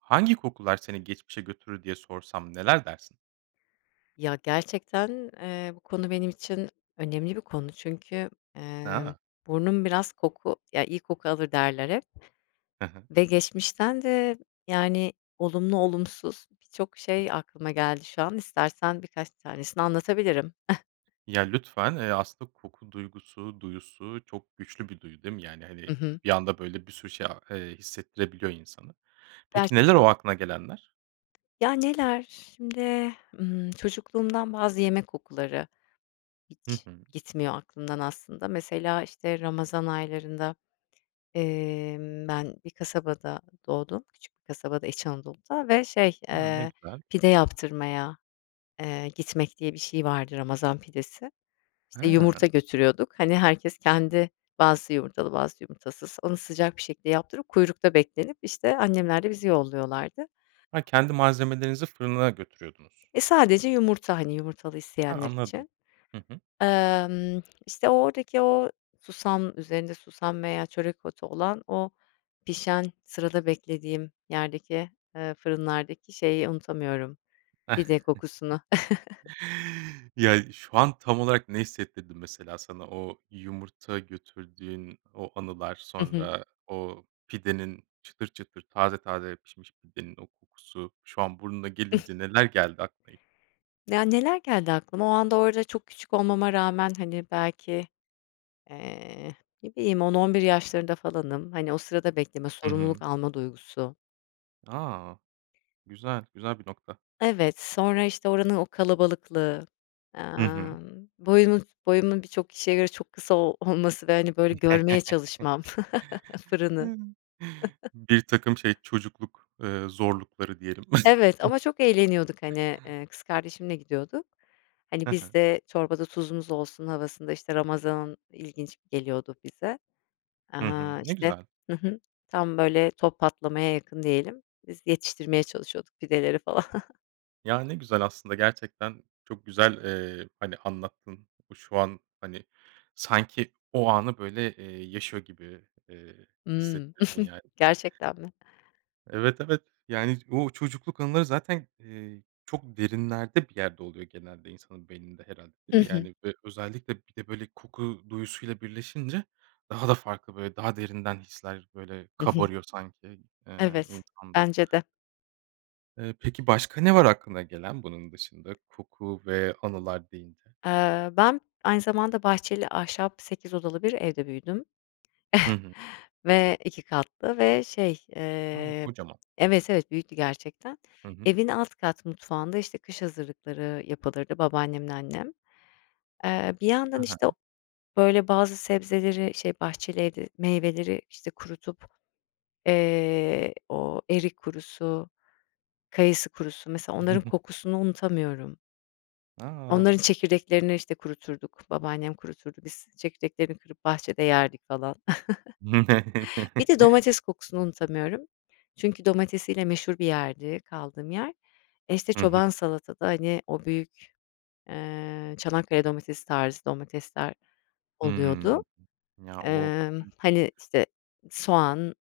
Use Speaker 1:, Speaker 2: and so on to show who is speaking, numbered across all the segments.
Speaker 1: Hangi kokular seni geçmişe götürür diye sorsam neler dersin?
Speaker 2: Ya, gerçekten, eee, bu konu benim için önemli bir konu, çünkü, eee,
Speaker 1: Ha.
Speaker 2: burnum biraz koku ya iyi koku alır derler hep.
Speaker 1: Hı hı.
Speaker 2: Ve geçmişten de, yani, olumlu, olumsuz birçok
Speaker 1: [unintelligible]
Speaker 2: şey aklıma geldi şu an, istersen birkaç tanesini anlatabilirim.
Speaker 1: Ya, lütfen, eee, aslında koku duygusu, duyusu çok güçlü bir duyu değil mi? Yani,
Speaker 2: Hı
Speaker 1: hani,
Speaker 2: hı.
Speaker 1: bir anda, böyle, bir sürü şey a eee, hissettirebiliyor insana. Peki, neler
Speaker 2: Gerçekten.
Speaker 1: o aklına gelenler?
Speaker 2: Ya, neler, şimdi, ımm, çocukluğumdan bazı yemek kokuları
Speaker 1: Hı
Speaker 2: hiç
Speaker 1: hı.
Speaker 2: gitmiyor aklımdan aslında. Mesela, işte, ramazan aylarında, emm, ben bir kasabada doğdum, küçük bir kasabada, İç Anadolu'da ve, şey,
Speaker 1: Hımm. Ne
Speaker 2: eee,
Speaker 1: güzel.
Speaker 2: pide yaptırmaya, eee, gitmek diye bir şey vardı ramazan pidesi. İşte, yumurta
Speaker 1: Ha.
Speaker 2: götürüyorduk, hani, herkes kendi bazısı yumurtalı bazısı, yumurtasız, onu sıcak bir şekilde yaptırıp kuyrukta beklenip, işte, annemler de bizi yolluyorlardı.
Speaker 1: Ha, kendi malzemelerinizi fırınına götürüyordunuz.
Speaker 2: Eee, sadece yumurta, hani, yumurtalı
Speaker 1: Ha,
Speaker 2: isteyenler
Speaker 1: anladım.
Speaker 2: için.
Speaker 1: Hı hı.
Speaker 2: Imm, işte, o oradaki o susam üzerinde susam veya çörek otu olan, o pişen, sırada beklediğim yerdeki, eee, fırınlardaki şeyi unutamıyorum, pide kokusunu.
Speaker 1: Ya, şu an, tam olarak, ne hissettirdim mesela sana, o yumurta götürdüğün o anılar,
Speaker 2: Hı hı.
Speaker 1: sonra o pidenin çıtır, çıtır, taze, taze pişmiş pidenin o kokusu şu an burnuna gelince neler geldi aklına ilk?
Speaker 2: Ya, neler geldi aklıma, o anda orada çok küçük olmama rağmen, hani, belki, eee, ne bileyim 10-11 yaşlarında falanım, hani, o sırada bekleme
Speaker 1: Hı
Speaker 2: sorumluluk
Speaker 1: hı.
Speaker 2: alma duygusu.
Speaker 1: A! Güzel, güzel bir nokta.
Speaker 2: Evet, sonra, işte, oranın o kalabalıklığı,
Speaker 1: Hı hı.
Speaker 2: emm, boyumu boyumun birçok kişiye göre çok kısa o olması ve, hani, böyle, görmeye çalışmam, fırını.
Speaker 1: Birtakım şey, çocukluk, eee, zorlukları diyelim.
Speaker 2: Evet, ama çok eğleniyorduk, hani, eee, kız kardeşimle gidiyorduk. Hani,
Speaker 1: He he.
Speaker 2: biz de çorbada tuzumuz olsun havasında, işte, ramazan ilginç geliyordu bize.
Speaker 1: Hı hı.
Speaker 2: Aaa,
Speaker 1: Ne
Speaker 2: işte,
Speaker 1: güzel.
Speaker 2: hı hı, tam böyle top patlamaya yakın diyelim, biz yetiştirmeye çalışıyorduk pideleri falan.
Speaker 1: Ya, ne güzel aslında, gerçekten, çok güzel, eee, hani, anlattın. Şu an, hani, sanki o anı böyle, eee, yaşıyor gibi, eee,
Speaker 2: Hımm.
Speaker 1: hissettirdin yani.
Speaker 2: Gerçekten mi?
Speaker 1: Evet, evet. Yani, o çocukluk anıları zaten, eee, çok derinlerde bir yerde oluyor genelde insanın beyninde, herhâlde, değil
Speaker 2: Hı
Speaker 1: mi?
Speaker 2: hı.
Speaker 1: Yani, ö özellikle bir de, böyle koku duyusuyla birleşince daha da farklı, böyle, daha derinden hisler, böyle,
Speaker 2: Hı hı.
Speaker 1: kabarıyor sanki, eee,
Speaker 2: Evet,
Speaker 1: insanda.
Speaker 2: bence de.
Speaker 1: Eee, peki, başka ne var aklına gelen bunun dışında koku ve anılar deyince?
Speaker 2: Eee, ben aynı zamanda bahçeli, ahşap, 8 odalı bir evde büyüdüm
Speaker 1: Hı hı.
Speaker 2: ve 2 katlı ve şey,
Speaker 1: A,
Speaker 2: eee
Speaker 1: kocaman.
Speaker 2: evet, evet, büyüktü gerçekten.
Speaker 1: Hı hı.
Speaker 2: Evin alt kat mutfağında, işte, kış hazırlıkları yapılırdı babaannemle annem. Eee, bir
Speaker 1: Ha
Speaker 2: yandan, işte, o
Speaker 1: ha.
Speaker 2: böyle bazı sebzeleri, şey, bahçeli evde meyveleri, işte, kurutup, eee, o erik kurusu, kayısı kurusu, mesela, onların kokusunu unutamıyorum. Onların
Speaker 1: A!
Speaker 2: çekirdeklerini, işte, kuruturduk, babaannem kuruturdu, biz çekirdeklerini kırıp bahçede yerdik falan. Bir de domates kokusunu unutamıyorum çünkü domatesiyle meşhur bir yerdi kaldığım yer. Eee, işte,
Speaker 1: Hı hı.
Speaker 2: çoban salatada, hani, o büyük, eee, Çanakkale domatesi tarzı domatesler oluyordu.
Speaker 1: Hımm. Ya o.
Speaker 2: Emm,
Speaker 1: [unintelligible]
Speaker 2: hani, işte, soğan,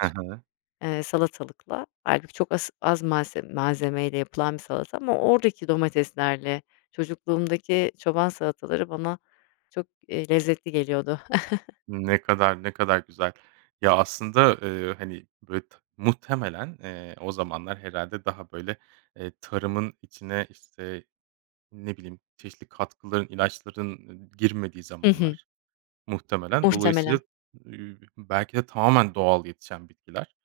Speaker 1: Hı hı.
Speaker 2: eee, salatalıkla, hâlbuki, çok as az malse malzemeyle yapılan bir salata ama oradaki domateslerle çocukluğumdaki çoban salataları bana çok, eee, lezzetli geliyordu.
Speaker 1: Ne kadar, ne kadar güzel. Ya, aslında, ııı, hani, bit muhtemelen, eee, o zamanlar, herhâlde, daha böyle, eee, tarımın içine, işte, ne bileyim, çeşitli katkıların, ilaçların i girmediği
Speaker 2: Hı hı.
Speaker 1: zamanlar, muhtemelen. Dolayısıyla,
Speaker 2: Muhtemelen.
Speaker 1: eee, belki de, tamamen doğal yetişen bitkiler.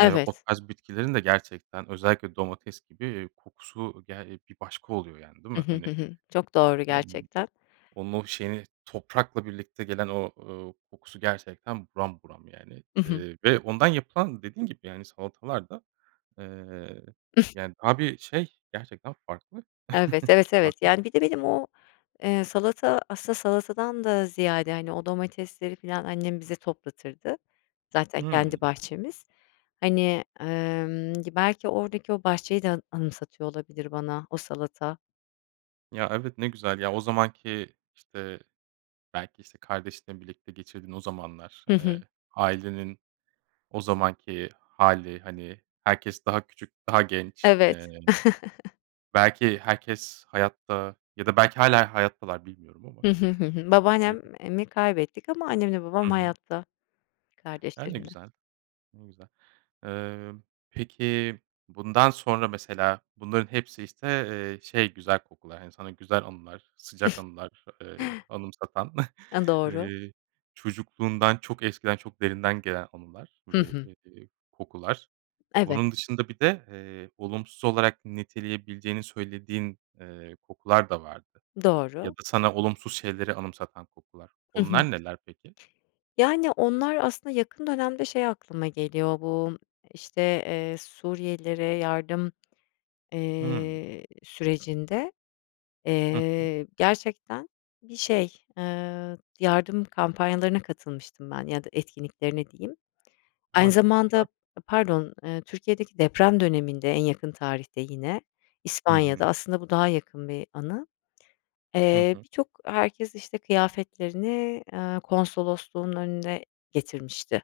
Speaker 1: Eee, o tarz bitkilerin de, gerçekten, özellikle domates gibi, eee, kokusu, ge eee, bir başka oluyor, yani, değil
Speaker 2: Hı
Speaker 1: mi?
Speaker 2: hı, hı
Speaker 1: Hani,
Speaker 2: hı. Çok doğru
Speaker 1: [unintelligible]
Speaker 2: gerçekten.
Speaker 1: onun, o şeyini, toprakla birlikte gelen o, ııı, kokusu, gerçekten, buram buram, yani,
Speaker 2: I hı.
Speaker 1: eee, ve ondan yapılan, dediğin gibi, yani, salatalar da, eee, yani, daha bir şey, gerçekten farklı.
Speaker 2: Evet, evet, evet,
Speaker 1: Farklı.
Speaker 2: yani, bir de benim o, eee, salata, aslında, salatadan da ziyade, hani, o domatesleri, falan, annem bize toplatırdı, zaten kendi
Speaker 1: Hımm.
Speaker 2: bahçemiz. Hani, emm, gi belki, oradaki o bahçeyi de, a anımsatıyor olabilir bana, o salata.
Speaker 1: Ya, evet ne güzel, ya, o zamanki, işte, belki, işte, kardeşinle birlikte geçirdiğin o zamanlar,
Speaker 2: Hı
Speaker 1: eee,
Speaker 2: hı.
Speaker 1: ailenin o zamanki hâli, hani, herkes daha küçük, daha genç. Eee,
Speaker 2: Evet.
Speaker 1: belki herkes hayatta ya da belki hâlen hayattalar bilmiyorum ama.
Speaker 2: Hı hı, hı hı. Babaannem
Speaker 1: [unintelligible]
Speaker 2: e mi kaybettik ama annemle babam
Speaker 1: Hı hı.
Speaker 2: hayatta.
Speaker 1: A, ne
Speaker 2: Kardeşlerim de.
Speaker 1: güzel. Ne güzel. Eee, peki, bundan sonra mesela bunların hepsi, işte, eee, şey güzel kokular, hani sana güzel anılar, sıcak anılar, eee, anımsatan,
Speaker 2: Eee, doğru.
Speaker 1: eee, çocukluğundan, çok eskiden, çok derinden gelen anılar
Speaker 2: Hı
Speaker 1: ve,
Speaker 2: hı.
Speaker 1: eee, kokular. Bunun
Speaker 2: Evet.
Speaker 1: dışında bir de, eee, olumsuz olarak niteleyebileceğini söylediğin, eee, kokular da vardı ya
Speaker 2: Doğru.
Speaker 1: da sana olumsuz şeyleri anımsatan kokular.
Speaker 2: Hı hı.
Speaker 1: Onlar neler peki?
Speaker 2: Yani, onlar, aslında yakın dönemde şey aklıma geliyor bu, işte, eee, Suriyelilere yardım,
Speaker 1: Hıı.
Speaker 2: eee, sürecinde,
Speaker 1: Hı hı.
Speaker 2: eee, gerçekten bir şey, ııı, yardım kampanyalarına katılmıştım ben ya da etkinliklerine diyeyim. Aynı
Speaker 1: A, çok
Speaker 2: zamanda,
Speaker 1: güzel.
Speaker 2: eee, pardon, eee, Türkiye'deki deprem döneminde, en yakın tarihte yine,
Speaker 1: Hı
Speaker 2: İspanya'da,
Speaker 1: hı.
Speaker 2: aslında bu daha yakın bir anı.
Speaker 1: Hı
Speaker 2: Eee,
Speaker 1: hı.
Speaker 2: birçok, herkes işte kıyafetlerini, aaa, konsolosluğun önüne getirmişti.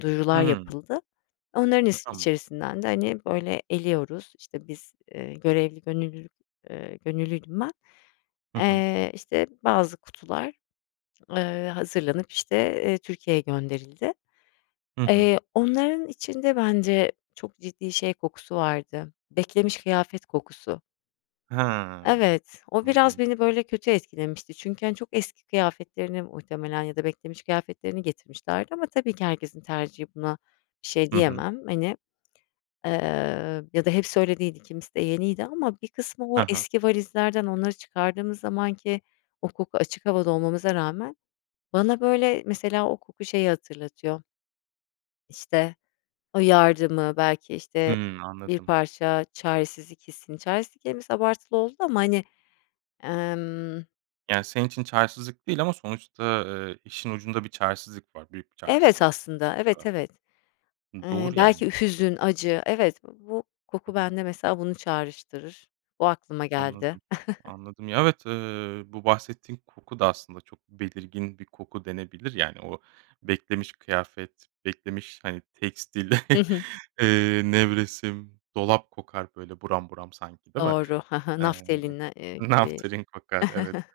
Speaker 2: Duyurular
Speaker 1: Hıı.
Speaker 2: yapıldı. Onların is
Speaker 1: Tamam.
Speaker 2: içerisinden de, hani, böyle eliyoruz, işte, biz, eee, görevli, gönüllülük, eee, gönüllüydüm ben.
Speaker 1: Hı hı.
Speaker 2: Eee, işte bazı kutular, ııı, hazırlanıp, işte, eee, Türkiye'ye gönderildi.
Speaker 1: Hı hı.
Speaker 2: Eee, onların içinde bence çok ciddi şey kokusu vardı. Beklemiş kıyafet kokusu.
Speaker 1: Hee,
Speaker 2: Evet, o biraz
Speaker 1: anladım.
Speaker 2: beni, böyle, kötü etkilemişti çünkü, hani, çok eski kıyafetlerini muhtemelen ya da beklemiş kıyafetlerini getirmişlerdi ama tabii ki herkesin tercihi buna bir şey
Speaker 1: Hı hı.
Speaker 2: diyemem. Hani, ııı, ya da hepsi öyle değildi kimisi de yeniydi ama bir kısmı o
Speaker 1: Ha ha.
Speaker 2: eski valizlerden onları çıkardığımız zamanki o koku açık havada olmamıza rağmen bana, böyle, mesela o koku şeyi hatırlatıyor işte, o yardımı, belki, işte,
Speaker 1: Hımm,
Speaker 2: bir
Speaker 1: anladım.
Speaker 2: parça çaresizlik hissini, çaresizlik kelimesi abartılı oldu ama, hani, emm
Speaker 1: Yani, senin için çaresizlik değil ama sonuçta, eee, işin ucunda bir çaresizlik var, büyük bir
Speaker 2: Evet,
Speaker 1: çaresizlik.
Speaker 2: aslında, evet,
Speaker 1: [unintelligible]
Speaker 2: evet.
Speaker 1: Iıı,
Speaker 2: Eee,
Speaker 1: doğru,
Speaker 2: belki ü
Speaker 1: yani.
Speaker 2: hüzün, acı, evet, bu
Speaker 1: Hı
Speaker 2: koku
Speaker 1: hı.
Speaker 2: bende mesela bunu çağrıştırır, o aklıma geldi.
Speaker 1: Anladım, anladım. Ya, evet, eee, bu bahsettiğin koku da aslında çok belirgin bir koku denebilir. Yani, o beklemiş kıyafet, beklemiş, hani, tekstil,
Speaker 2: Hı hı.
Speaker 1: eee, nevresim, dolap kokar, böyle, buram buram sanki, değil mi?
Speaker 2: Doğru, he he,
Speaker 1: Eee,
Speaker 2: naftalin n eee, gibi.
Speaker 1: naftalin kokar, evet.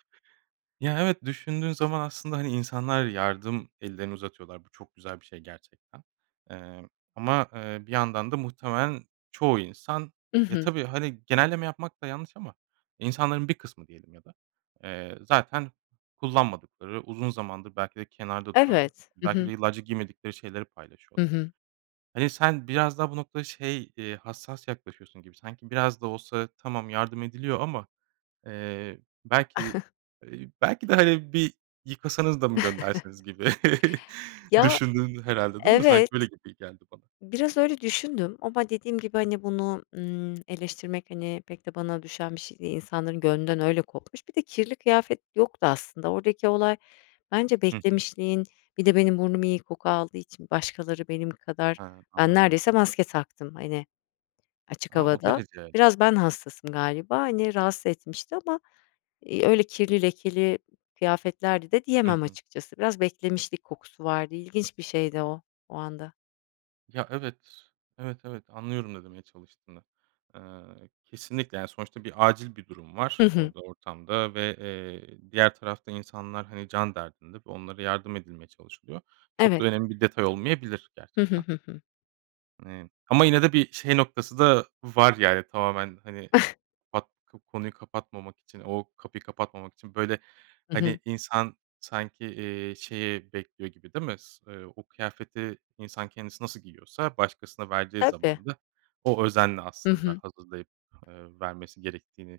Speaker 1: Ya evet, düşündüğün zaman aslında, hani, insanlar yardım ellerini uzatıyorlar. Bu çok güzel bir şey gerçekten. Emm, ama, eee, bir yandan da muhtemelen çoğu insan
Speaker 2: I
Speaker 1: ya,
Speaker 2: hı.
Speaker 1: tabii, hani, genelleme yapmak da yanlış ama insanların bir kısmı diyelim ya da, eee, zaten kullanmadıkları uzun zamandır belki de kenarda duran
Speaker 2: Evet, hı
Speaker 1: belki
Speaker 2: hı.
Speaker 1: de yıllarca giymedikleri şeyleri
Speaker 2: Hı
Speaker 1: paylaşıyorlar.
Speaker 2: hı.
Speaker 1: Hani, sen biraz daha bu noktada şey, iii, hassas yaklaşıyorsun gibi sanki biraz da olsa tamam yardım ediliyor ama, eee, belki, iii, belki de, hani, bir yıkasanız da mı göndersiniz gibi
Speaker 2: Ya,
Speaker 1: düşündün herhâlde, değil mi? Sanki böyle
Speaker 2: evet.
Speaker 1: gibi geldi bana.
Speaker 2: Biraz öyle düşündüm ama dediğim gibi, hani, bunu, ımm, eleştirmek, hani, pek de bana düşen bir şey değil, insanların gönlünden öyle kopmuş, bir de kirli kıyafet yoktu aslında oradaki olay bence
Speaker 1: Hı hı.
Speaker 2: beklemişliğin, bir de benim burnum iyi koku aldığı için başkaları benim kadar
Speaker 1: He,
Speaker 2: ben
Speaker 1: anladım.
Speaker 2: neredeyse maske taktım, hani, açık
Speaker 1: A! O
Speaker 2: havada.
Speaker 1: derece.
Speaker 2: Biraz ben hassasım galiba, hani, rahatsız etmişti ama, iii, öyle kirli lekeli kıyafetlerdi de
Speaker 1: Hı
Speaker 2: diyemem
Speaker 1: hı.
Speaker 2: açıkçası, biraz beklemişlik kokusu vardı, ilginç bir şeydi o, o anda.
Speaker 1: Ya, evet. Evet, evet anlıyorum ne demeye çalıştığını. Eee, kesinlikle, yani, sonuçta bir acil bir durum var
Speaker 2: Hı hı.
Speaker 1: orada ortamda ve, eee, diğer tarafta insanlar, hani, can derdinde ve onlara yardım edilmeye çalışılıyor. Çok da
Speaker 2: Evet.
Speaker 1: önemli bir detay olmayabilir
Speaker 2: Hı hı,
Speaker 1: gerçekten.
Speaker 2: hı hı.
Speaker 1: Hani, ama yine de bir şey noktası da var, yani, tamamen, hani, pat ko konuyu kapatmamak için, o kapıyı kapatmamak için, böyle,
Speaker 2: I hı.
Speaker 1: hani, insan sanki, eee, şeyi bekliyor gibi değil mi? S eee, o kıyafeti insan kendisi nasıl giyiyorsa başkasına verdiği
Speaker 2: Tabii.
Speaker 1: zaman da o özenle
Speaker 2: Hı
Speaker 1: aslında
Speaker 2: hı.
Speaker 1: hazırlayıp, eee, vermesi gerektiğini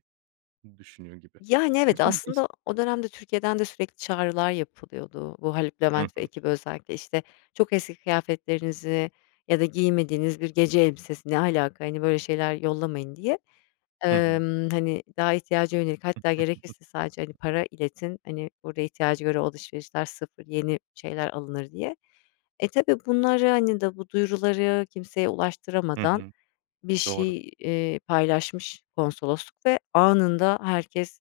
Speaker 1: düşünüyor gibi.
Speaker 2: Yani, evet,
Speaker 1: Güzel [unintelligible]
Speaker 2: aslında o dönemde Türkiye'den de sürekli çağrılar yapılıyordu. Bu Haluk
Speaker 1: Hı
Speaker 2: Levent ve
Speaker 1: hı.
Speaker 2: ekibi özellikle. İşte, "Çok eski kıyafetlerinizi ya da giymediğiniz bir gece elbisesi Ne alaka? Hani, böyle şeyler yollamayın." diye.
Speaker 1: Hı hı.
Speaker 2: Emm, hani, "Daha ihtiyaca yönelik hatta gerekirse sadece, hani, para iletin, hani, burada ihtiyaca göre o alışverişler sıfır, yeni şeyler alınır." diye. E, tabii bunları, hani, da bu duyuruları kimseye
Speaker 1: Hı
Speaker 2: ulaştıramadan
Speaker 1: hı.
Speaker 2: bir
Speaker 1: Doğru.
Speaker 2: şey, eee, paylaşmış konsolosluk ve anında herkes,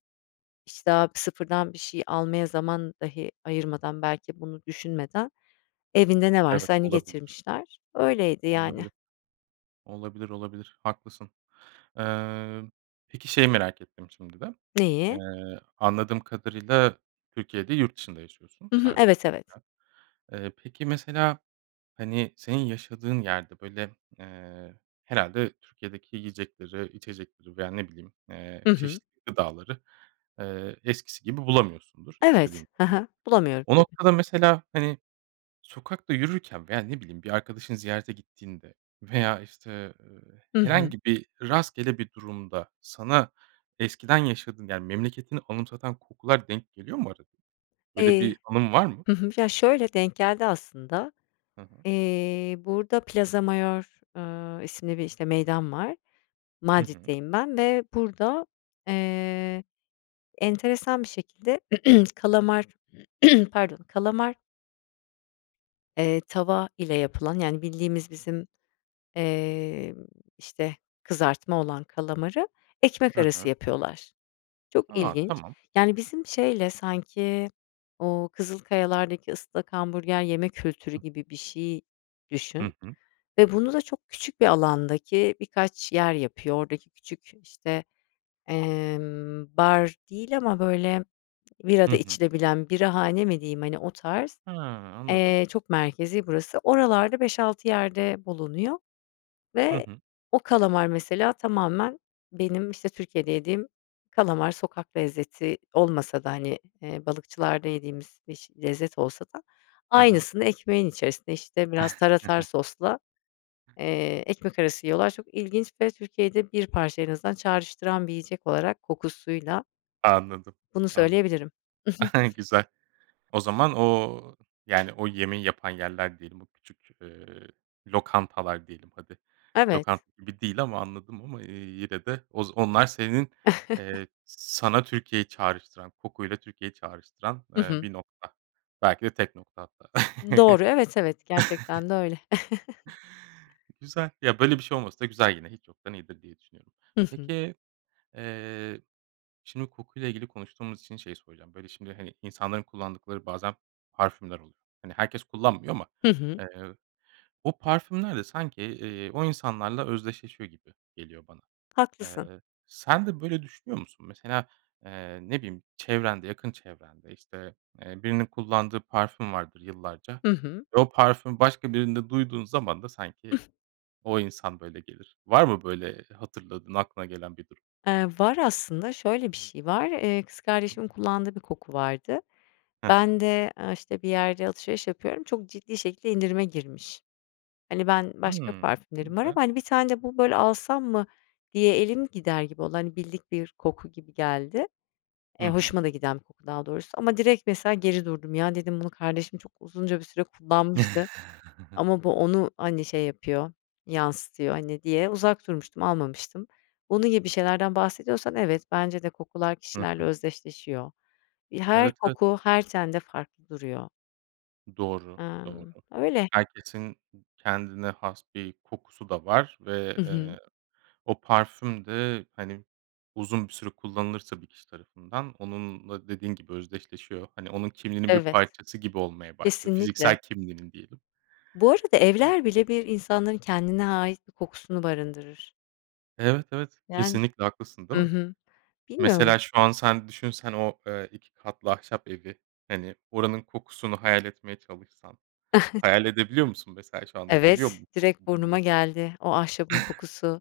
Speaker 2: işte, a bir sıfırdan bir şey almaya zaman dahi ayırmadan, belki bunu düşünmeden evinde ne
Speaker 1: Evet,
Speaker 2: varsa, hani,
Speaker 1: olabilir.
Speaker 2: getirmişler. Öyleydi,
Speaker 1: Tam da
Speaker 2: yani.
Speaker 1: böyle Olabilir, olabilir haklısın. Eee, peki şeyi merak ettim şimdi de. Eee,
Speaker 2: Neyi?
Speaker 1: anladığım kadarıyla Türkiye değil yurt dışında yaşıyorsun
Speaker 2: Hı hı,
Speaker 1: sanki,
Speaker 2: evet, evet.
Speaker 1: hı hı. Eee, peki mesela, hani, senin yaşadığın yerde, böyle, eee, herhâlde Türkiye'deki yiyecekleri, içecekleri veya ne bileyim,
Speaker 2: I
Speaker 1: eee,
Speaker 2: hı.
Speaker 1: çeşitli gıdaları, eee, eskisi gibi bulamıyorsundur istediğin
Speaker 2: Evet, ha
Speaker 1: zaman.
Speaker 2: ha. Bulamıyorum
Speaker 1: O
Speaker 2: tabii.
Speaker 1: noktada mesela, hani, sokakta yürürken veya ne bileyim bir arkadaşını ziyarete gittiğinde veya, işte, eee,
Speaker 2: I hı.
Speaker 1: herhangi bir rastgele bir durumda sana eskiden yaşadığın, yani, memleketini anımsatan kokular denk geliyor mu arada? Böyle
Speaker 2: Eee
Speaker 1: bir anın var mı?
Speaker 2: hı hı. Ya, şöyle, denk geldi aslında.
Speaker 1: Hı hı.
Speaker 2: Eee, burada Plaza Mayor, ııı, isimli bir, işte, meydan var.
Speaker 1: Hı hı.
Speaker 2: Madrid'deyim ben ve burada, eee, enteresan bir şekilde kalamar pardon kalamar eee tava ile yapılan, yani, bildiğimiz bizim, emm, işte, kızartma olan kalamarı ekmek
Speaker 1: Ha
Speaker 2: arası
Speaker 1: ha.
Speaker 2: yapıyorlar. Çok
Speaker 1: A,
Speaker 2: ilginç.
Speaker 1: tamam.
Speaker 2: Yani, bizim şeyle sanki o Kızılkayalar'daki ıslak hamburger yeme kültürü gibi bir şey
Speaker 1: Hı
Speaker 2: düşün
Speaker 1: hı.
Speaker 2: ve bunu da çok küçük bir alandaki birkaç yer yapıyor. Oradaki küçük, işte, emm, bar değil ama, böyle, bira
Speaker 1: Hı
Speaker 2: da
Speaker 1: hı.
Speaker 2: içilebilen birahane mi diyeyim? Hani, o tarz.
Speaker 1: Ha, anladım.
Speaker 2: Eee, çok merkezi burası. Oralarda 5-6 yerde bulunuyor
Speaker 1: Hı
Speaker 2: ve
Speaker 1: hı.
Speaker 2: o kalamar mesela tamamen benim, işte, Türkiye'de yediğim kalamar. Sokak lezzeti olmasa da, hani, eee, balıkçılarda yediğimiz biş lezzet olsa da
Speaker 1: Ha ha.
Speaker 2: aynısını ekmeğin içerisinde, işte, biraz tarator sosla, eee, ekmek arası yiyorlar. Çok ilginç ve Türkiye'yi de bir parça en azından çağrıştıran bir yiyecek olarak kokusuyla
Speaker 1: Anladım,
Speaker 2: Bunu
Speaker 1: anladım.
Speaker 2: söyleyebilirim.
Speaker 1: Güzel. O zaman o, yani, o yemeği yapan yerler diyelim, bu küçük, eee, lokantalar diyelim hadi.
Speaker 2: Evet.
Speaker 1: Lokanta gibi değil ama anladım ama, eee, yine de oz onlar senin, eee, sana Türkiye'yi çağrıştıran, koku ile Türkiye'yi çağrıştıran,
Speaker 2: I
Speaker 1: eee,
Speaker 2: hı.
Speaker 1: 1 nokta, belki de tek nokta hatta.
Speaker 2: Doğru, evet, evet. Gerçekten de öyle.
Speaker 1: Güzel. Ya, böyle bir şey olması da güzel yine. Hiç yoktan iyidir diye düşünüyorum.
Speaker 2: I hı.
Speaker 1: Peki, eee, şimdi koku ile ilgili konuştuğumuz için şeyi soracağım. Böyle, şimdi, hani, insanların kullandıkları bazen parfümler oluyor. Hani, herkes kullanmıyor ama,
Speaker 2: Hı hı.
Speaker 1: eee, o parfümler de sanki, eee, o insanlarla özdeşleşiyor gibi geliyor bana.
Speaker 2: Haklısın.
Speaker 1: Eee, sen de böyle düşünüyor musun? Mesela, eee, ne bileyim çevrende, yakın çevrende, işte, eee, birinin kullandığı parfüm vardır yıllarca
Speaker 2: I hı.
Speaker 1: ve o parfümü başka birinde duyduğun zaman da sanki o insan, böyle, gelir. Var mı böyle hatırladığın aklına gelen bir durum?
Speaker 2: Eee, var aslında. Şöyle bir şey var, eee, kız kardeşimin kullandığı bir koku vardı.
Speaker 1: Ha ha.
Speaker 2: Ben de, aaa, işte, bir yerde alışveriş yapıyorum, çok ciddi şekilde indirime girmiş. Hani, ben başka
Speaker 1: Hımm, ne
Speaker 2: parfümlerim var
Speaker 1: güzel.
Speaker 2: ama, hani, "1 tane de bu, böyle, alsam mı?" diye elim gider gibi oldu, hani, bildik bir koku gibi geldi.
Speaker 1: Hı
Speaker 2: Eee,
Speaker 1: hı.
Speaker 2: hoşuma da giden bir koku daha doğrusu. Ama direkt mesela geri durdum. "Ya" dedim, "...bunu kardeşim çok uzunca bir süre kullanmıştı. Ama bu onu, hani, şey yapıyor, yansıtıyor." hani, diye uzak durmuştum, almamıştım. Onun gibi bir şeylerden bahsediyorsan, evet, bence de kokular
Speaker 1: Hı
Speaker 2: kişilerle
Speaker 1: hı.
Speaker 2: özdeşleşiyor. İ her
Speaker 1: Evet, evet.
Speaker 2: koku her tende farklı duruyor.
Speaker 1: Doğru, doğru.
Speaker 2: Emm. Öyle.
Speaker 1: Herkesin kendine has bir kokusu da var ve,
Speaker 2: I hı.
Speaker 1: eee, o parfüm de, hani, uzun bir süre kullanılırsa bir kişi tarafından, onunla dediğin gibi özdeşleşiyor. Hani, onun kimliğinin bir
Speaker 2: Evet,
Speaker 1: parçası gibi olmaya başlıyor,
Speaker 2: kesinlikle.
Speaker 1: fiziksel kimliğinin diyelim.
Speaker 2: Bu arada evler bile bir insanların kendine ait bir kokusunu barındırır.
Speaker 1: Evet, evet.
Speaker 2: Yani,
Speaker 1: Kesinlikle haklısın, değil
Speaker 2: hı
Speaker 1: mi?
Speaker 2: hı. Bilmiyorum.
Speaker 1: Mesela, şu an sen düşünsen o, eee, 2 katlı ahşap evi, hani, oranın kokusunu hayal etmeye çalışsan. Hayal edebiliyor musun mesela, şu anda geliyor
Speaker 2: Evet,
Speaker 1: mu koku
Speaker 2: direkt burnuma
Speaker 1: burnuna?
Speaker 2: geldi, o ahşabın kokusu,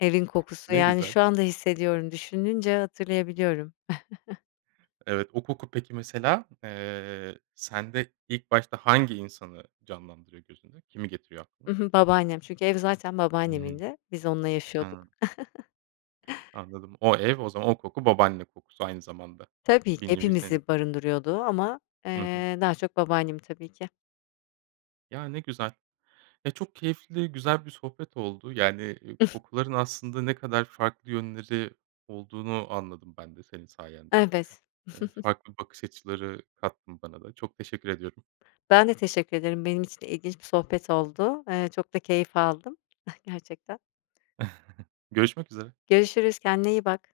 Speaker 2: evin kokusu,
Speaker 1: Ne
Speaker 2: yani,
Speaker 1: güzel.
Speaker 2: şu anda hissediyorum düşününce hatırlayabiliyorum.
Speaker 1: Evet. O koku peki, mesela, eee, sende ilk başta hangi insanı canlandırıyor gözünde? Kimi getiriyor
Speaker 2: I
Speaker 1: aklına?
Speaker 2: hı. Babaannem, çünkü ev zaten
Speaker 1: Hı hı.
Speaker 2: babaannemindi, biz onunla yaşıyorduk.
Speaker 1: Ha. Anladım. O ev o zaman, o koku babaanne kokusu aynı zamanda.
Speaker 2: Tabii.
Speaker 1: Bir nevi seni
Speaker 2: Hepimizi barındırıyordu ama,
Speaker 1: Hı hı.
Speaker 2: eee, daha çok babaannemi tabii ki.
Speaker 1: Ya, ne güzel. Ya, çok keyifli, güzel bir sohbet oldu. Yani, iii, kokuların aslında ne kadar farklı yönleri olduğunu anladım ben de senin sayende.
Speaker 2: Evet.
Speaker 1: Eee, farklı bakış açıları kattın bana da. Çok teşekkür ediyorum.
Speaker 2: Ben de teşekkür ederim. Benim için de ilginç bir sohbet oldu, eee, çok da keyif aldım, eh, gerçekten.
Speaker 1: Görüşmek üzere.
Speaker 2: Görüşürüz, kendine iyi bak.